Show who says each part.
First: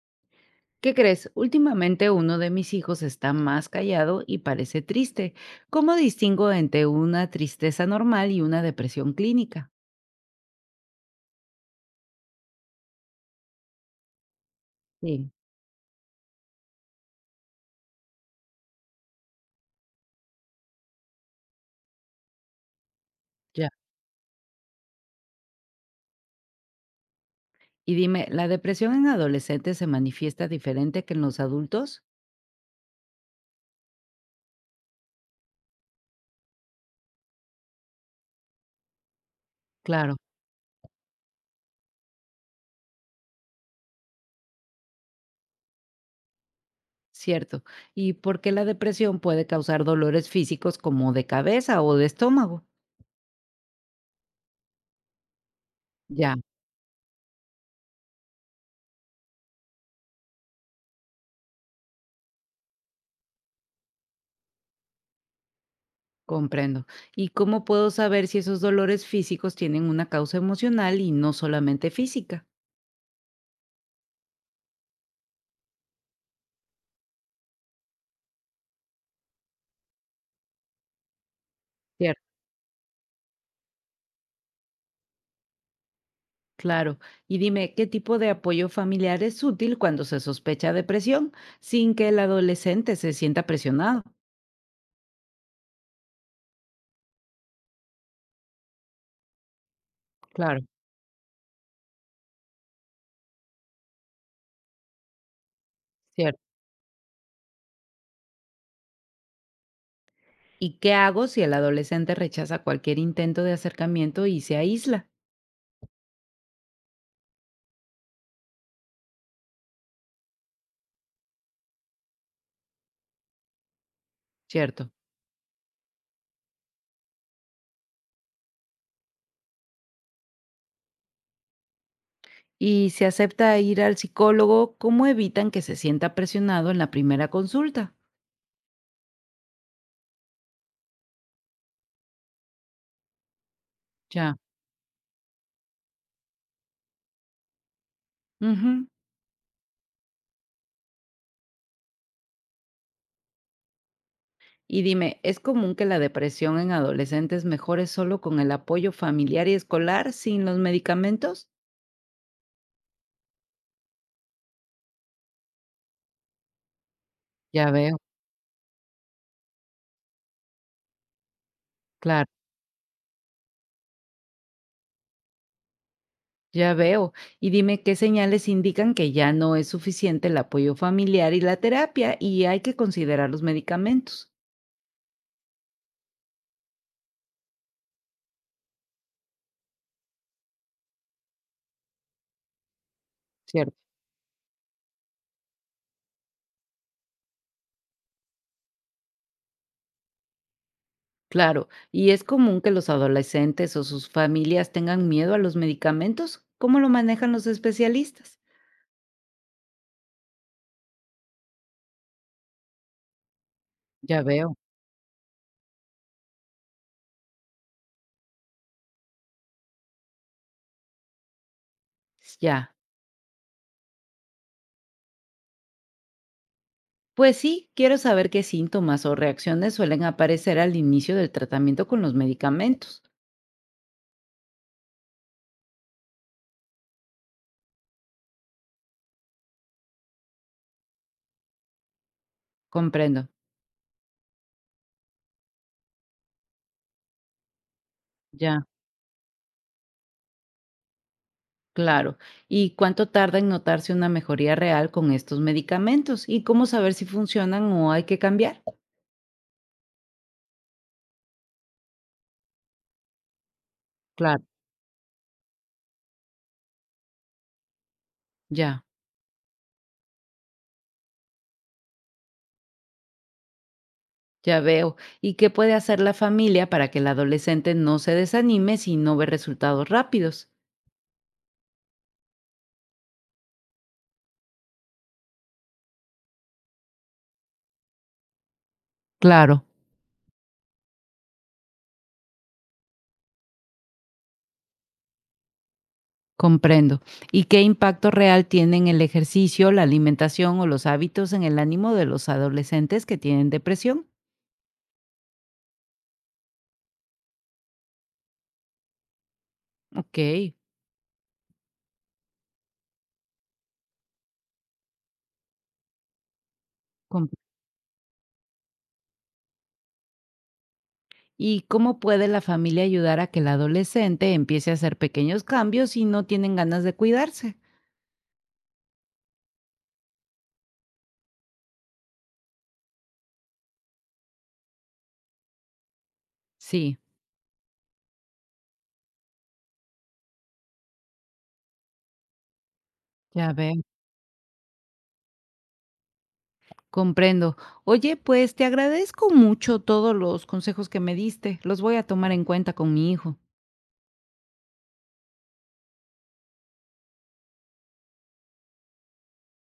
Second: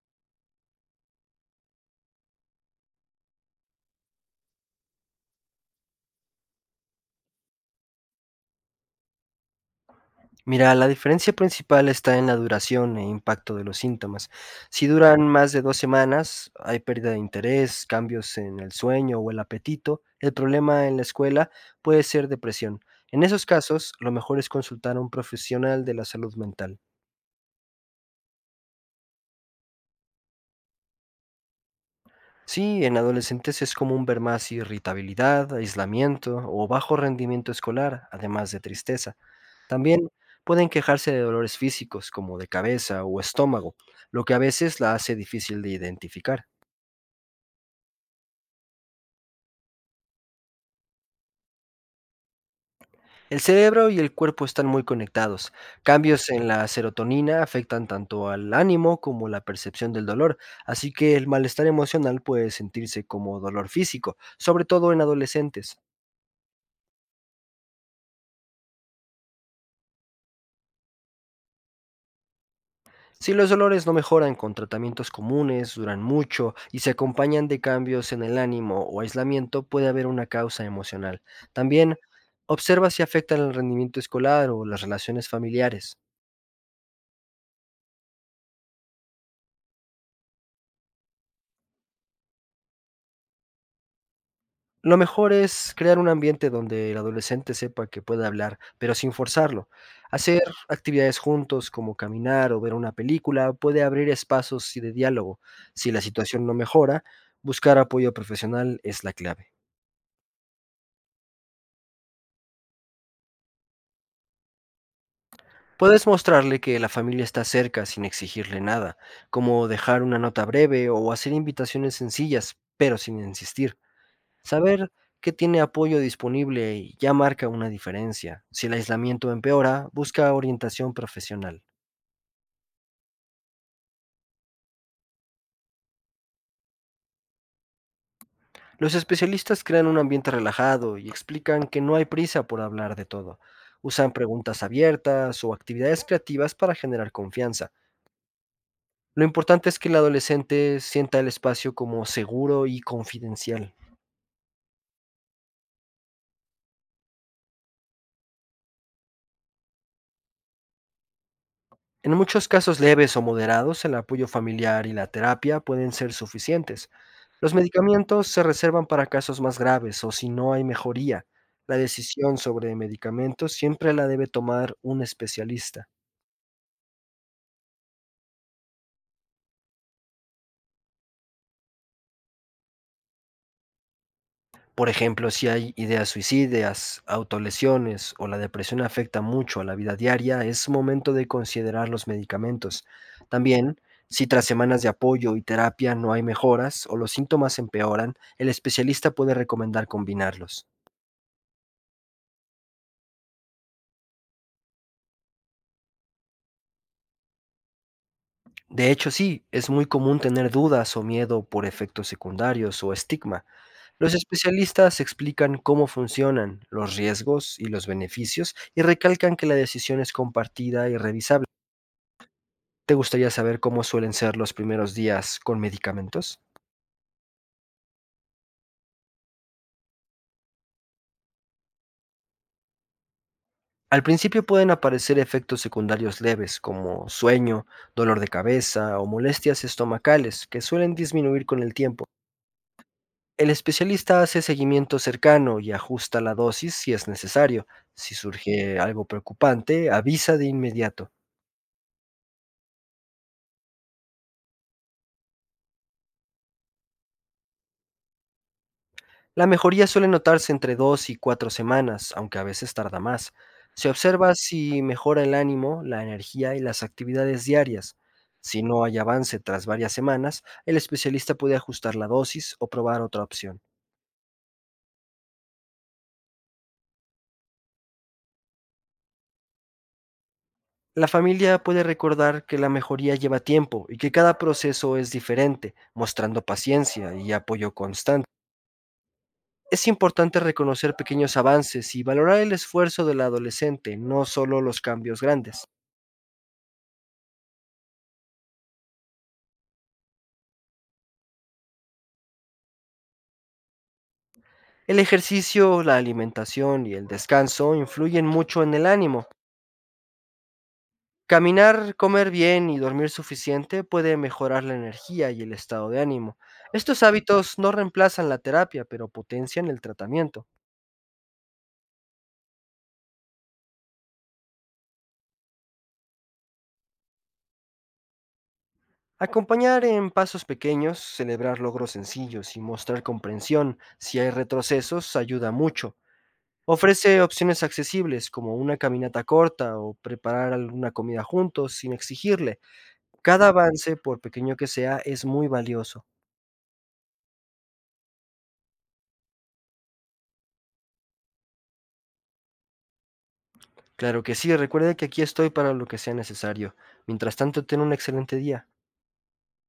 Speaker 1: ¿Qué crees? Últimamente uno de mis hijos está más callado y parece triste. ¿Cómo distingo entre una tristeza normal y una depresión clínica?
Speaker 2: Mira, la diferencia principal está en la duración e impacto de los síntomas. Si duran
Speaker 1: Sí,
Speaker 2: más de 2 semanas, hay pérdida de interés, cambios en el sueño o el apetito. El problema en la escuela puede ser depresión. En esos
Speaker 1: ya.
Speaker 2: casos, lo mejor es consultar a un profesional de la salud mental.
Speaker 1: Y dime, ¿la depresión en adolescentes se manifiesta diferente que en los adultos?
Speaker 2: Sí, en adolescentes es común ver más irritabilidad, aislamiento o bajo rendimiento escolar, además de tristeza. También
Speaker 1: Claro.
Speaker 2: pueden quejarse de dolores físicos como de cabeza o estómago, lo que a veces la hace difícil de identificar.
Speaker 1: Cierto. ¿Y por qué la depresión puede causar dolores físicos como de cabeza o de estómago?
Speaker 2: El cerebro y el cuerpo están muy conectados. Cambios
Speaker 1: Ya.
Speaker 2: en la serotonina afectan tanto al ánimo como la percepción del dolor, así que el malestar emocional puede sentirse como dolor físico, sobre todo en adolescentes.
Speaker 1: Comprendo. ¿Y cómo puedo saber si esos dolores físicos tienen una causa emocional y no solamente física?
Speaker 2: Si los dolores no mejoran con tratamientos comunes, duran mucho y se acompañan de cambios en el ánimo o aislamiento, puede haber una causa emocional. También
Speaker 1: Cierto.
Speaker 2: observa si afectan el rendimiento escolar o las relaciones familiares.
Speaker 1: Claro. Y dime, ¿qué tipo de apoyo familiar es útil cuando se sospecha depresión sin que el adolescente se sienta presionado?
Speaker 2: Lo mejor es crear un ambiente donde el adolescente sepa que puede hablar, pero sin forzarlo. Hacer
Speaker 1: Claro,
Speaker 2: actividades juntos como caminar o ver una película puede abrir espacios de diálogo. Si la
Speaker 1: cierto.
Speaker 2: situación no mejora, buscar apoyo profesional es la clave.
Speaker 1: ¿Y qué hago si el adolescente rechaza cualquier intento de acercamiento y se aísla?
Speaker 2: Puedes mostrarle que la familia está cerca sin exigirle nada, como dejar una nota breve o hacer invitaciones sencillas, pero sin insistir.
Speaker 1: Cierto.
Speaker 2: Saber que tiene apoyo disponible ya marca una diferencia. Si el aislamiento empeora, busca orientación profesional.
Speaker 1: Y si acepta ir al psicólogo, ¿cómo evitan que se sienta presionado en la primera consulta?
Speaker 2: Los especialistas crean un ambiente relajado y explican que no hay prisa por hablar de todo. Usan
Speaker 1: Ya.
Speaker 2: preguntas abiertas o actividades creativas para generar confianza.
Speaker 1: Ujú.
Speaker 2: Lo importante es que el adolescente sienta el espacio como seguro y confidencial.
Speaker 1: Y dime, ¿es común que la depresión en adolescentes mejore solo con el apoyo familiar y escolar sin los medicamentos?
Speaker 2: En muchos casos leves o moderados, el apoyo familiar y la terapia pueden ser suficientes. Los
Speaker 1: Ya veo,
Speaker 2: medicamentos se reservan para casos más graves o si no hay mejoría. La
Speaker 1: claro.
Speaker 2: decisión sobre medicamentos siempre la debe tomar un especialista.
Speaker 1: Ya veo. Y dime qué señales indican que ya no es suficiente el apoyo familiar y la terapia y hay que considerar los medicamentos.
Speaker 2: Por ejemplo, si hay ideas suicidas, autolesiones o la depresión afecta mucho a la vida diaria, es momento de considerar los medicamentos.
Speaker 1: ¿Cierto?
Speaker 2: También, si tras semanas de apoyo y terapia no hay mejoras o los síntomas empeoran, el especialista puede recomendar combinarlos.
Speaker 1: Claro, y es común que los adolescentes o sus familias tengan miedo a los medicamentos. ¿Cómo lo manejan los especialistas?
Speaker 2: De hecho, sí, es muy común tener dudas o miedo por efectos secundarios o estigma. Los
Speaker 1: Ya veo.
Speaker 2: especialistas explican cómo funcionan los riesgos y los beneficios y recalcan que la decisión es compartida y revisable.
Speaker 1: Ya.
Speaker 2: ¿Te gustaría saber cómo suelen ser los primeros días con medicamentos?
Speaker 1: Pues sí, quiero saber qué síntomas o reacciones suelen aparecer al inicio del tratamiento con los medicamentos.
Speaker 2: Al principio pueden aparecer efectos secundarios leves como sueño, dolor de cabeza o molestias estomacales que suelen disminuir con el tiempo.
Speaker 1: Comprendo.
Speaker 2: El especialista hace seguimiento cercano y ajusta la dosis si es necesario. Si
Speaker 1: Ya.
Speaker 2: surge algo preocupante, avisa de inmediato.
Speaker 1: Claro. ¿Y cuánto tarda en notarse una mejoría real con estos medicamentos? ¿Y cómo saber si funcionan o hay que cambiar?
Speaker 2: La mejoría suele notarse entre 2 y 4 semanas, aunque a veces tarda más. Se observa
Speaker 1: Claro,
Speaker 2: si mejora el ánimo, la energía y las actividades diarias. Si
Speaker 1: ya,
Speaker 2: no hay avance tras varias semanas, el especialista puede ajustar la dosis o probar otra opción.
Speaker 1: ya veo. ¿Y qué puede hacer la familia para que el adolescente no se desanime si no ve resultados rápidos?
Speaker 2: La familia puede recordar que la mejoría lleva tiempo y que cada proceso es diferente, mostrando paciencia y apoyo constante.
Speaker 1: Claro,
Speaker 2: Es importante reconocer pequeños avances y valorar el esfuerzo del adolescente, no solo los cambios grandes.
Speaker 1: comprendo. ¿Y qué impacto real tienen el ejercicio, la alimentación o los hábitos en el ánimo de los adolescentes que tienen depresión?
Speaker 2: El ejercicio, la alimentación y el descanso influyen mucho en el ánimo.
Speaker 1: Ok.
Speaker 2: Caminar, comer bien y dormir suficiente puede mejorar la energía y el estado de ánimo. Estos hábitos no reemplazan la terapia, pero potencian el tratamiento.
Speaker 1: ¿Y cómo puede la familia ayudar a que el adolescente empiece a hacer pequeños cambios si no tienen ganas de cuidarse?
Speaker 2: Acompañar en pasos pequeños, celebrar logros sencillos y mostrar comprensión si hay retrocesos ayuda mucho.
Speaker 1: Sí,
Speaker 2: Ofrece opciones accesibles como una caminata corta o preparar alguna comida juntos sin exigirle. Cada
Speaker 1: ya veo,
Speaker 2: avance, por pequeño que sea, es muy valioso.
Speaker 1: comprendo. Oye, pues te agradezco mucho todos los consejos que me diste. Los voy a tomar en cuenta con mi hijo.
Speaker 2: Claro que sí, recuerde que aquí estoy para lo que sea necesario. Mientras tanto, ten un excelente día.